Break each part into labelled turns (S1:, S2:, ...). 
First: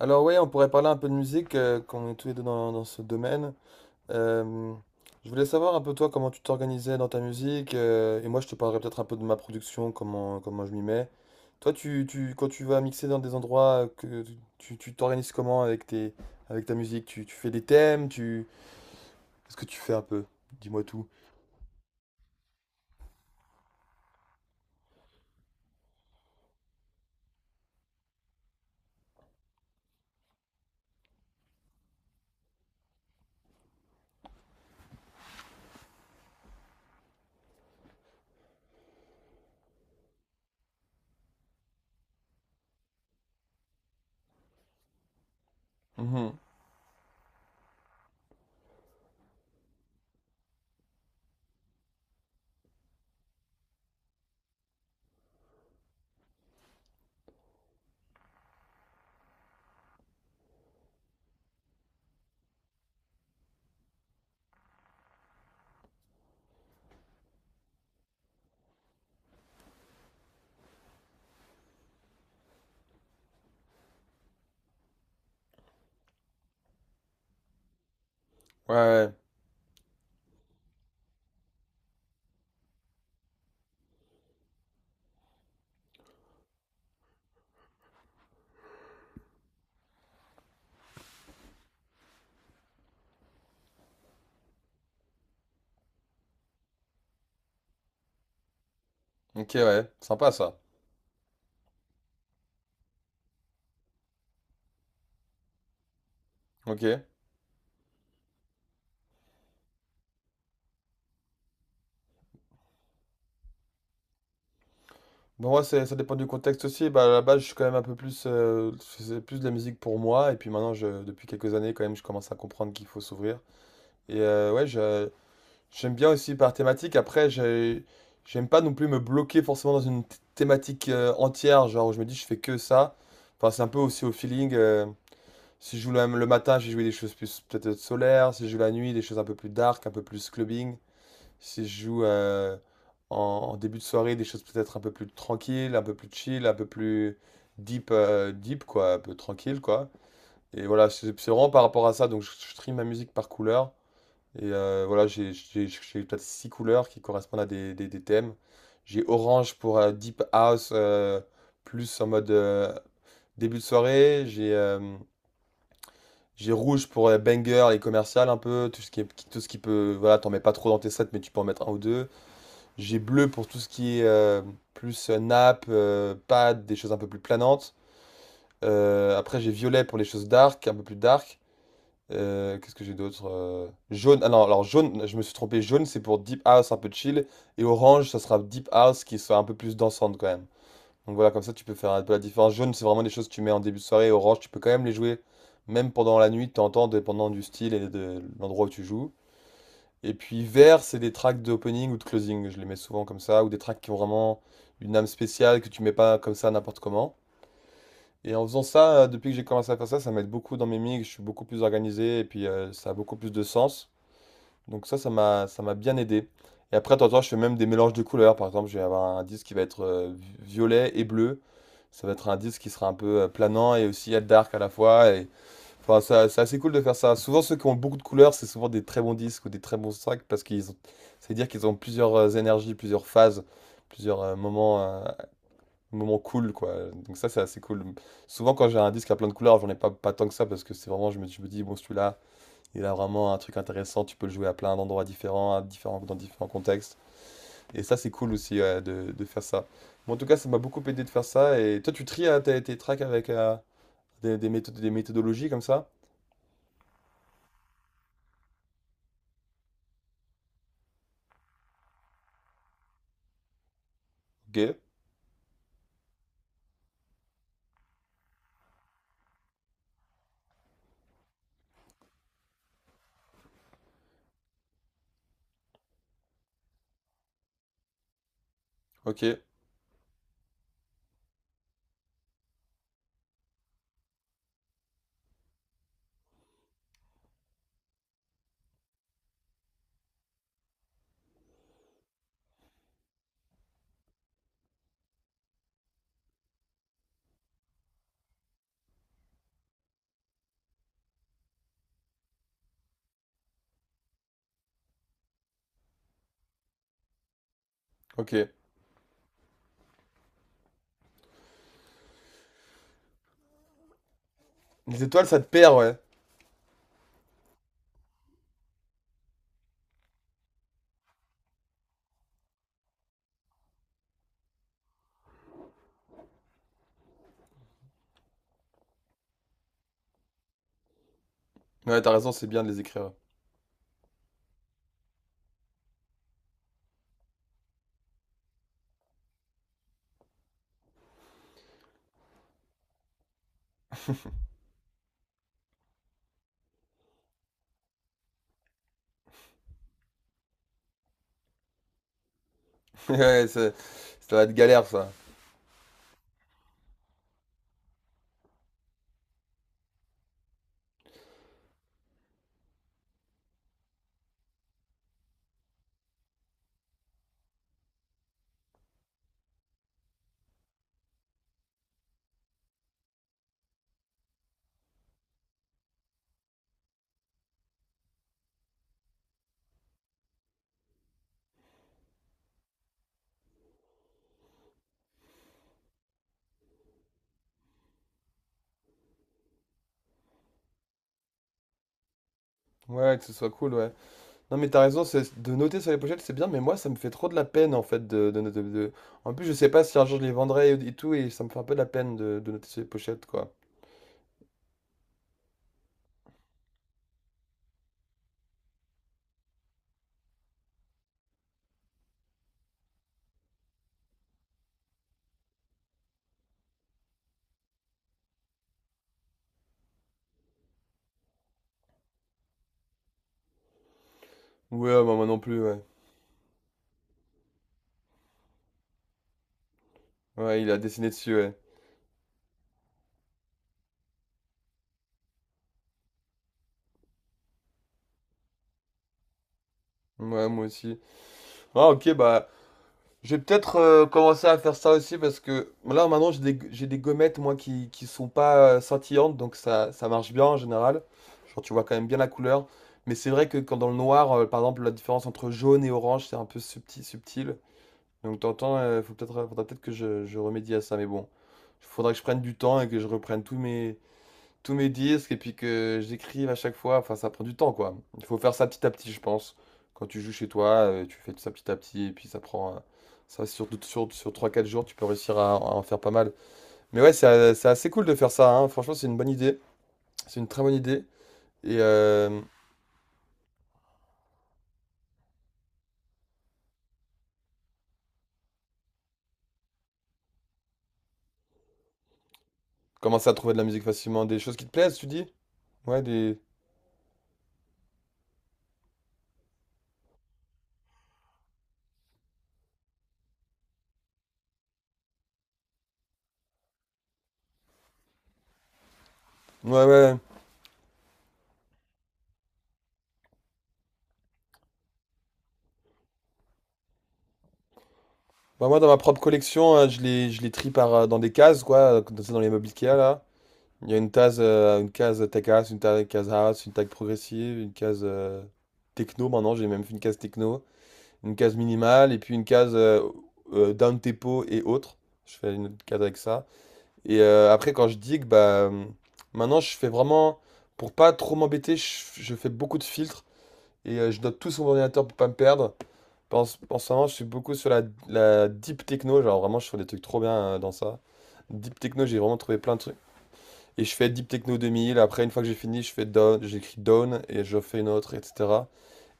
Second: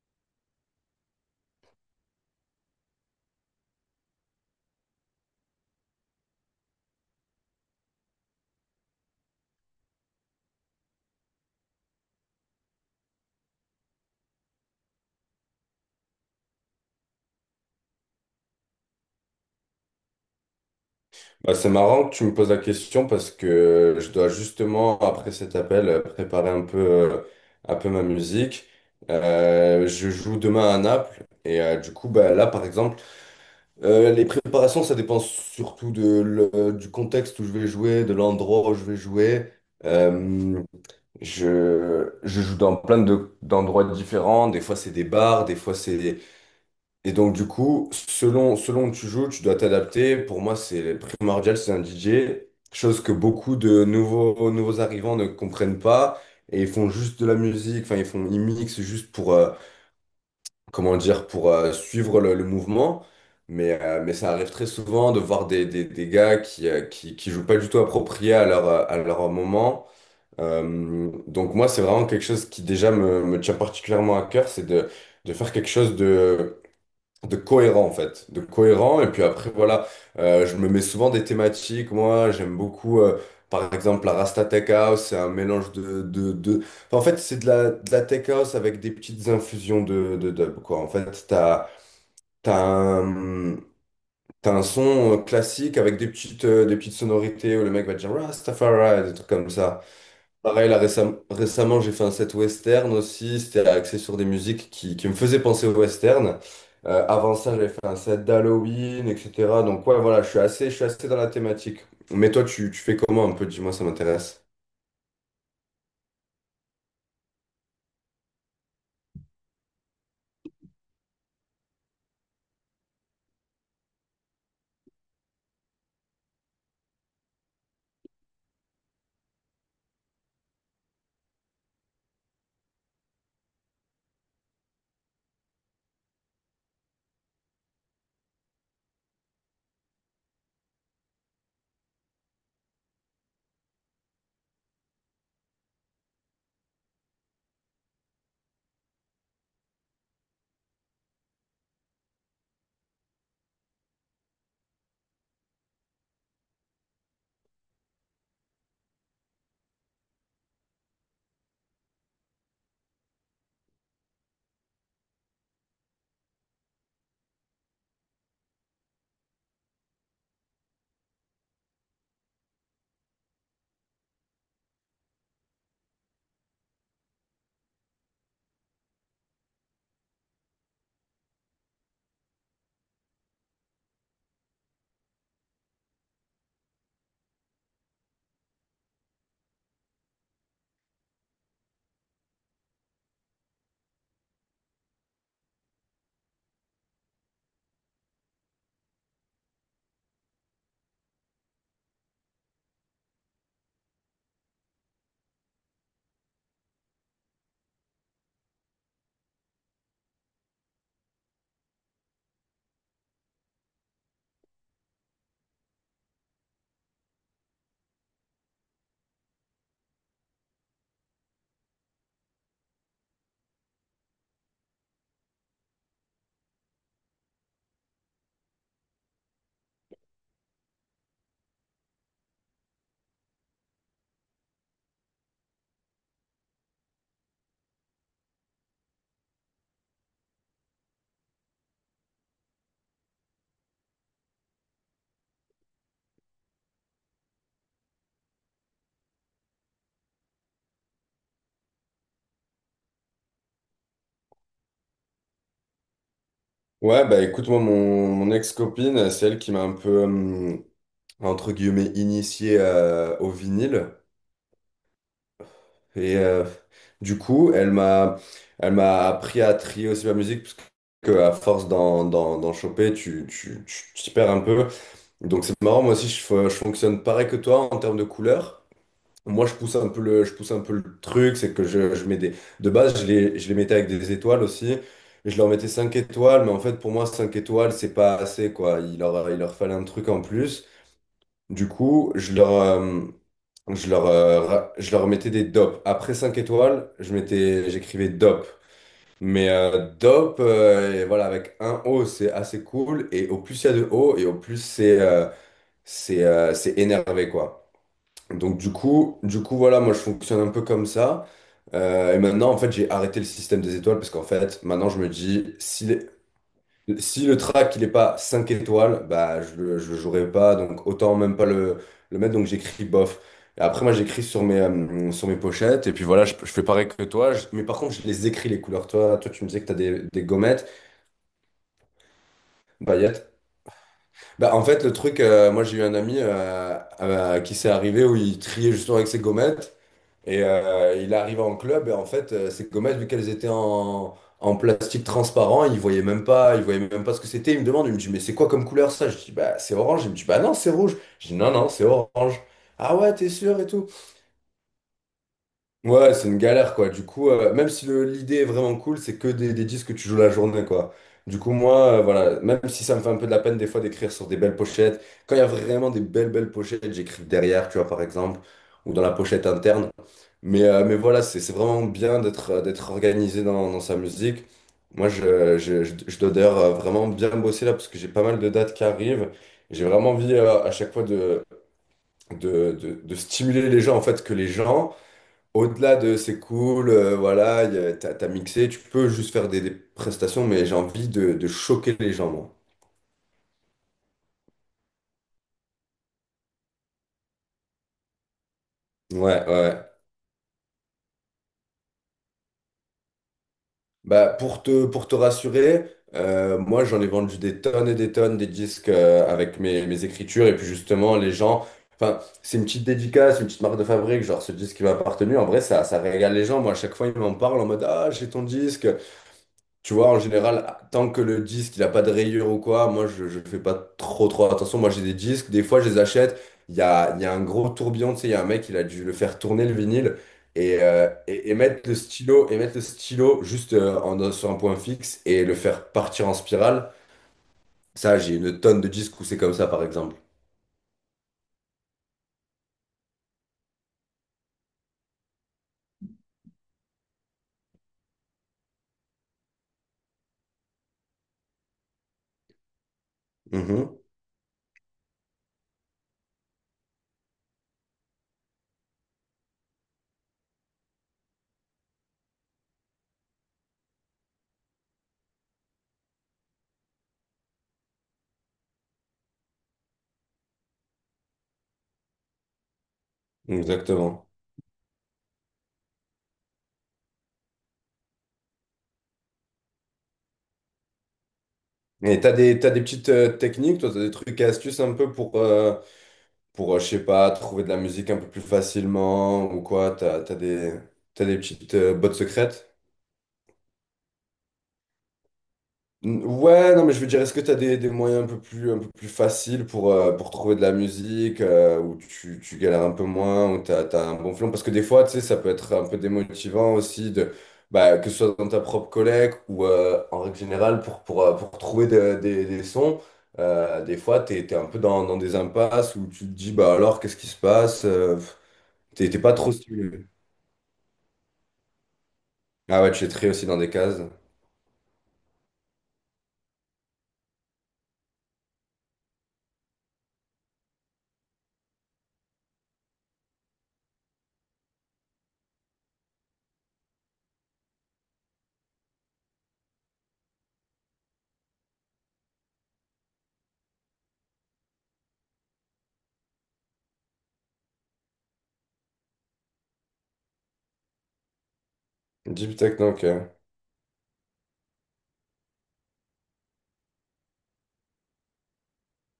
S1: Alors oui, on pourrait parler un peu de musique, quand est tous les deux dans ce domaine. Euh, je voulais savoir un peu toi comment tu t'organisais dans ta musique, et moi je te parlerai peut-être un peu de ma production, comment je m'y mets. Toi, quand tu vas mixer dans des endroits, que tu t'organises comment avec tes, avec ta musique? Tu fais des thèmes, qu'est-ce que tu fais un peu? Dis-moi tout.
S2: Bah, c'est marrant que tu me poses la question parce que je dois justement, après cet appel, préparer un peu ma musique. Je joue demain à Naples et du coup, bah, là, par exemple, les préparations, ça dépend surtout de, du contexte où je vais jouer, de l'endroit où je vais jouer. Euh, je joue dans plein d'endroits différents. Des fois, c'est des bars, des fois, c'est
S1: Mhm.
S2: et donc, du coup, selon où tu joues, tu dois t'adapter. Pour moi, c'est primordial, c'est un DJ. Chose que beaucoup de nouveaux arrivants ne comprennent pas. Et ils font juste de la musique, enfin, ils mixent juste pour, comment dire, pour suivre le mouvement. Mais ça arrive très souvent de voir des gars qui, qui jouent pas du tout approprié à leur, à leur moment. Donc, moi, c'est vraiment quelque chose qui déjà me tient particulièrement à cœur, c'est de faire quelque chose de cohérent en fait, de cohérent. Et
S1: Ouais,
S2: puis après, voilà, je me mets souvent des thématiques. Moi, j'aime beaucoup, par exemple, la Rasta Tech House, c'est un mélange de... Enfin, en fait, c'est de la Tech House avec des petites infusions de dub, quoi. En fait, t'as un, t'as un son classique avec des petites sonorités où le mec va dire Rastafari, des trucs
S1: ouais, ok,
S2: comme ça.
S1: ouais, sympa ça.
S2: Pareil, là, récemment, j'ai fait un set western aussi. C'était axé sur des musiques qui me faisaient penser au western.
S1: Ok.
S2: Avant ça, j'avais fait un set d'Halloween, etc. Donc, ouais, voilà, je suis assez dans la thématique. Mais toi, tu fais comment un peu? Dis-moi, ça m'intéresse.
S1: Bon, moi, ça dépend du contexte aussi. Bah, à la base, je suis quand même un peu plus. Je faisais plus de la musique pour moi. Et puis maintenant, je, depuis quelques années, quand même, je commence à comprendre qu'il faut s'ouvrir. Et ouais, j'aime bien aussi par thématique. Après, j'aime pas non plus me bloquer forcément dans une thématique entière. Genre, où je me dis, je fais que ça. Enfin, c'est un peu aussi au feeling. Si je joue le matin, j'ai joué des choses plus peut-être solaires. Si je joue la nuit, des choses un peu plus dark, un peu plus clubbing. Si je joue en début de soirée, des choses peut-être un peu plus tranquilles, un peu plus chill, un peu plus deep quoi, un peu tranquille, quoi. Et voilà, c'est vraiment par rapport à ça. Donc, je trie ma musique par couleur. Et voilà, j'ai peut-être six couleurs qui correspondent à des thèmes. J'ai orange pour deep house, plus en mode début de soirée. J'ai rouge pour banger et commercial un peu, tout ce qui est, tout ce qui peut, voilà, t'en mets pas trop dans tes sets, mais tu peux en mettre un ou deux. J'ai bleu pour tout ce qui est plus nappe, pad, des choses un peu plus planantes. Après, j'ai violet pour les choses dark, un peu plus dark. Qu'est-ce que j'ai d'autre? Jaune, ah non, alors jaune, je me suis trompé, jaune c'est pour deep house un peu chill. Et orange, ça sera deep house qui soit un peu plus dansante quand même. Donc voilà, comme ça tu peux faire un peu la différence. Jaune, c'est vraiment des choses que tu mets en début de soirée. Orange, tu peux quand même les jouer, même pendant la nuit, de temps en temps, dépendant du style et de l'endroit où tu joues. Et puis vert, c'est des tracks d'opening ou de closing. Je les mets souvent comme ça, ou des tracks qui ont vraiment une âme spéciale que tu mets pas comme ça n'importe comment. Et en faisant ça, depuis que j'ai commencé à faire ça, ça m'aide beaucoup dans mes mix. Je suis beaucoup plus organisé et puis ça a beaucoup plus de sens. Donc ça, ça m'a bien aidé. Et après, de temps en temps, je fais même des mélanges de couleurs. Par exemple, je vais avoir un disque qui va être violet et bleu. Ça va être un disque qui sera un peu planant et aussi être dark à la fois. Et enfin, c'est assez cool de faire ça. Souvent, ceux qui ont beaucoup de couleurs, c'est souvent des très bons disques ou des très bons tracks parce qu'ils ont... C'est dire qu'ils ont plusieurs énergies, plusieurs phases, plusieurs moments cool, quoi. Donc ça, c'est assez cool. Souvent, quand j'ai un disque à plein de couleurs, j'en ai pas tant que ça parce que c'est vraiment, je me dis, bon, celui-là, il a vraiment un truc intéressant. Tu peux le jouer à plein d'endroits différents, dans différents contextes. Et ça, c'est cool aussi ouais, de faire ça. Bon, en tout cas, ça m'a beaucoup aidé de faire ça. Et toi, tu tries tes tracks avec des méthodes, des méthodologies comme ça?
S2: Ouais, bah écoute, moi, mon ex-copine, c'est elle qui m'a un peu, entre guillemets, initié au vinyle.
S1: Ok,
S2: Et du coup, elle m'a appris à trier aussi ma musique, parce que à force d'en choper, tu t'y perds un peu. Donc c'est marrant, moi aussi, je fonctionne pareil que toi en termes de couleurs.
S1: ok.
S2: Moi, je pousse un peu le truc, c'est que je mets des... De base, je les mettais avec des étoiles aussi. Je leur mettais 5 étoiles, mais en fait, pour moi, 5 étoiles, c'est pas assez, quoi. Il leur fallait un truc en plus. Du coup, je leur mettais des dopes. Après 5 étoiles, je mettais, j'écrivais dope. Mais dope, et voilà, avec un O, c'est assez cool. Et au plus il y a de O, et au plus c'est c'est énervé, quoi.
S1: Ok.
S2: Du coup, voilà, moi je fonctionne un peu comme ça. Et maintenant, en fait, j'ai arrêté le système des étoiles parce qu'en fait, maintenant je
S1: Les
S2: me
S1: étoiles, ça te
S2: dis,
S1: perd, ouais.
S2: si le track il est pas 5 étoiles, bah je le jouerai pas, donc autant même pas le mettre, donc j'écris bof. Et après moi j'écris sur mes pochettes, et puis voilà, je fais pareil que toi, mais par contre je les écris les couleurs. Toi tu me disais que t'as des gommettes,
S1: Ouais, t'as raison, c'est bien de les écrire.
S2: paillettes. Bah en fait le truc, moi j'ai eu un ami à qui s'est arrivé où il triait justement avec ses gommettes, et il arrive en club et en fait, ces gommettes, vu qu'elles étaient en plastique transparent, il voyait même pas ce que c'était. Il me demande, il me dit, mais c'est quoi comme couleur ça? Je dis, bah c'est orange. Il me dit, bah non, c'est rouge. Je dis, non, c'est orange. Ah ouais, t'es
S1: Ouais,
S2: sûr et tout.
S1: ça va être galère, ça.
S2: Ouais, c'est une galère quoi. Du coup, même si l'idée est vraiment cool, c'est que des disques que tu joues la journée quoi. Du coup, moi, voilà, même si ça me fait un peu de la peine des fois d'écrire sur des belles pochettes, quand il y a vraiment des belles, belles pochettes, j'écris derrière, tu vois, par exemple, ou dans la pochette interne. Mais voilà, c'est vraiment bien d'être d'être organisé dans sa musique. Moi, je dois d'ailleurs vraiment bien bosser là parce que j'ai pas mal de dates qui arrivent. J'ai vraiment envie à chaque fois de stimuler les gens, en fait, que les gens, au-delà de c'est cool, voilà, t'as mixé, tu peux juste faire des prestations, mais j'ai envie de choquer les gens, moi.
S1: Ouais, que ce soit cool, ouais. Non, mais t'as raison, c'est de noter sur les pochettes, c'est bien, mais moi, ça me fait trop de la peine, en fait, En plus, je sais pas
S2: Ouais.
S1: si un jour je les vendrai et tout, et ça me fait un peu de la peine de noter sur les pochettes, quoi.
S2: Bah, pour te rassurer, moi j'en ai vendu des tonnes et des tonnes des disques avec mes, mes écritures et puis justement les gens, enfin c'est une petite dédicace, une petite marque de fabrique, genre ce disque qui m'a appartenu, en vrai ça, ça régale les gens, moi à chaque fois ils m'en parlent en mode ah j'ai ton disque, tu vois, en général, tant que le disque il a pas de rayures ou quoi, moi je fais pas trop trop attention.
S1: Ouais,
S2: Moi j'ai
S1: bah,
S2: des
S1: moi non
S2: disques,
S1: plus,
S2: des
S1: ouais.
S2: fois je les achète. Il y a un gros tourbillon, tu sais, il y a un mec, il a dû le faire tourner le vinyle
S1: Ouais, il a
S2: et,
S1: dessiné dessus, ouais.
S2: et mettre le stylo, et mettre le stylo juste sur un point fixe et le faire partir en spirale. Ça, j'ai une tonne de disques où c'est comme ça, par exemple.
S1: Ouais, moi aussi. Ah, ok, bah, je vais peut-être commencer à faire ça aussi parce que là maintenant j'ai des gommettes moi qui sont pas scintillantes donc ça marche bien en général. Genre tu vois quand même bien la couleur. Mais c'est vrai que quand dans le
S2: Mhm,
S1: noir, par exemple, la différence entre jaune et orange c'est un peu subtil, subtil. Donc t'entends, faudra peut-être que je remédie à ça. Mais bon, il faudra que je prenne du temps et que je reprenne tous mes disques et puis que j'écrive à chaque fois. Enfin, ça prend du temps, quoi. Il faut faire ça petit à petit, je pense. Quand tu joues chez toi, tu fais ça petit à petit et puis ça prend. Ça, sur, sur,
S2: exactement.
S1: sur trois quatre jours, tu peux réussir à en faire pas mal. Mais ouais, c'est assez cool de faire ça. Hein. Franchement, c'est une bonne idée. C'est une très bonne idée. Et
S2: Et t'as des petites techniques, toi, t'as des trucs et astuces un peu pour, je sais pas, trouver de la musique un peu plus facilement ou quoi? T'as des petites bottes secrètes?
S1: commencer à trouver de la musique facilement. Des choses qui te plaisent, tu dis? Ouais, des.
S2: Ouais, non, mais je veux dire, est-ce que t'as des moyens un peu plus faciles pour trouver de la musique où tu galères un peu moins, où t'as un bon flon? Parce que des fois, tu sais, ça peut être un peu démotivant aussi de. Bah, que ce soit dans ta propre collègue ou
S1: Ouais, ouais.
S2: en règle générale pour, pour trouver des sons. Des fois, tu es, un peu dans des impasses où tu te dis, bah alors, qu'est-ce qui se passe?
S1: Bah, moi, dans ma
S2: T'es t'es
S1: propre
S2: pas trop
S1: collection, hein, je
S2: stylé.
S1: les, je les trie dans des cases, quoi. Dans les meubles
S2: Ah
S1: Ikea,
S2: ouais, tu es
S1: là.
S2: très aussi dans des
S1: Il y a
S2: cases.
S1: une case tech house, une case house, une tech progressive, une case techno. Maintenant, j'ai même fait une case techno, une case minimale et puis une case down tempo et autres. Je fais une autre case avec ça. Et après, quand je digue, bah maintenant, je fais vraiment pour pas trop m'embêter. Je fais beaucoup de filtres et je note tout sur mon ordinateur pour pas me perdre. En ce moment, je suis beaucoup sur la deep techno. Genre vraiment, je fais des trucs trop bien dans ça. Deep techno, j'ai vraiment
S2: Deep
S1: trouvé plein
S2: tech,
S1: de trucs.
S2: donc.
S1: Et je fais Deep Techno 2000. Après, une fois que j'ai fini, je fais Down, j'écris Down et je fais une autre, etc.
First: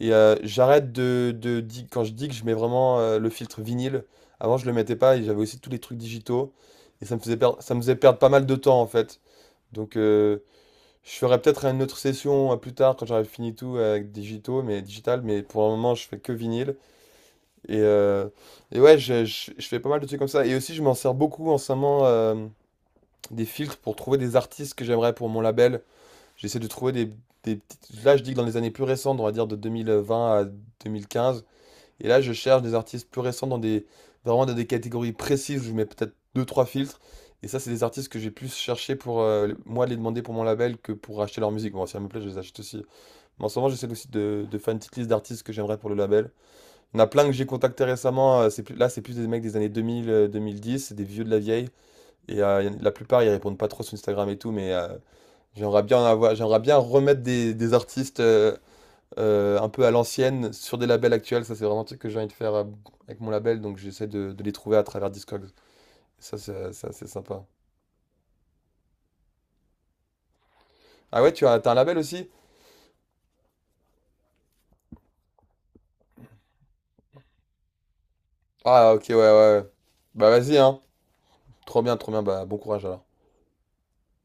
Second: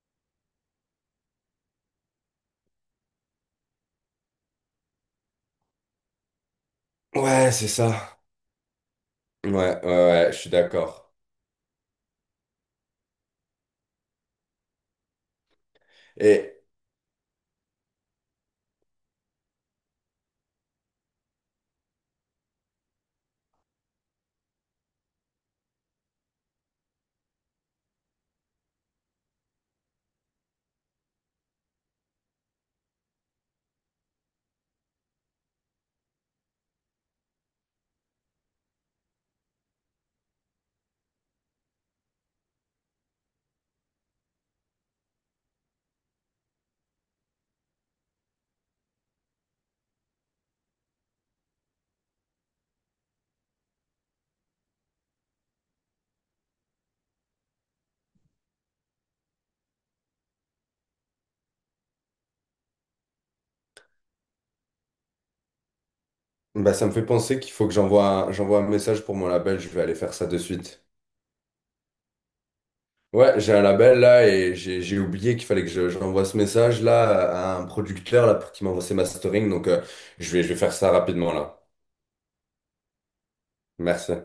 S1: Et j'arrête. Quand je dis que je mets vraiment le filtre vinyle, avant je le mettais pas et j'avais aussi tous les trucs digitaux. Et ça me faisait
S2: Ouais,
S1: perdre,
S2: c'est
S1: ça me faisait perdre
S2: ça.
S1: pas mal de temps en fait. Donc
S2: Ouais, je suis d'accord.
S1: je ferai peut-être une autre session plus tard quand j'aurai fini tout avec digitaux, mais digital. Mais pour le moment, je fais que
S2: Et
S1: vinyle. Et, euh, et ouais, je fais pas mal de trucs comme ça. Et aussi, je m'en sers beaucoup en ce moment des filtres pour trouver des artistes que j'aimerais pour mon label. J'essaie de trouver Là, je dis que dans les années plus récentes, on va dire de 2020 à 2015. Et là, je cherche des artistes plus récents dans des... Vraiment dans des catégories précises. Je mets peut-être deux, trois filtres. Et ça, c'est des artistes que j'ai plus cherché pour moi les demander pour mon label que pour acheter leur musique. Bon, si elle me plaît, je les achète aussi. Mais en ce moment, j'essaie aussi de faire une petite liste d'artistes que j'aimerais pour le label. Il y en a plein que j'ai contacté récemment. C'est plus... Là, c'est plus des mecs des années 2000, 2010. C'est des vieux de la vieille. Et la plupart, ils répondent pas trop sur Instagram et tout. Mais j'aimerais bien en avoir, j'aimerais bien remettre des artistes un peu à l'ancienne sur des labels actuels. Ça, c'est vraiment un truc que j'ai envie de faire avec mon label, donc j'essaie de les trouver à travers Discogs. Ça, c'est
S2: bah, ça
S1: c'est
S2: me fait
S1: assez
S2: penser
S1: sympa.
S2: qu'il faut que j'envoie un message pour mon label. Je vais aller faire ça de suite.
S1: Ah ouais, t'as un label aussi?
S2: Ouais, j'ai un label là et j'ai oublié qu'il fallait j'envoie ce message là à un producteur là pour qu'il m'envoie
S1: Ah,
S2: ses
S1: ok, ouais, ouais.
S2: mastering.
S1: Ouais.
S2: Donc
S1: Bah
S2: je vais
S1: vas-y,
S2: faire
S1: hein.
S2: ça rapidement là.
S1: Trop bien, trop bien. Bah bon courage alors.
S2: Merci.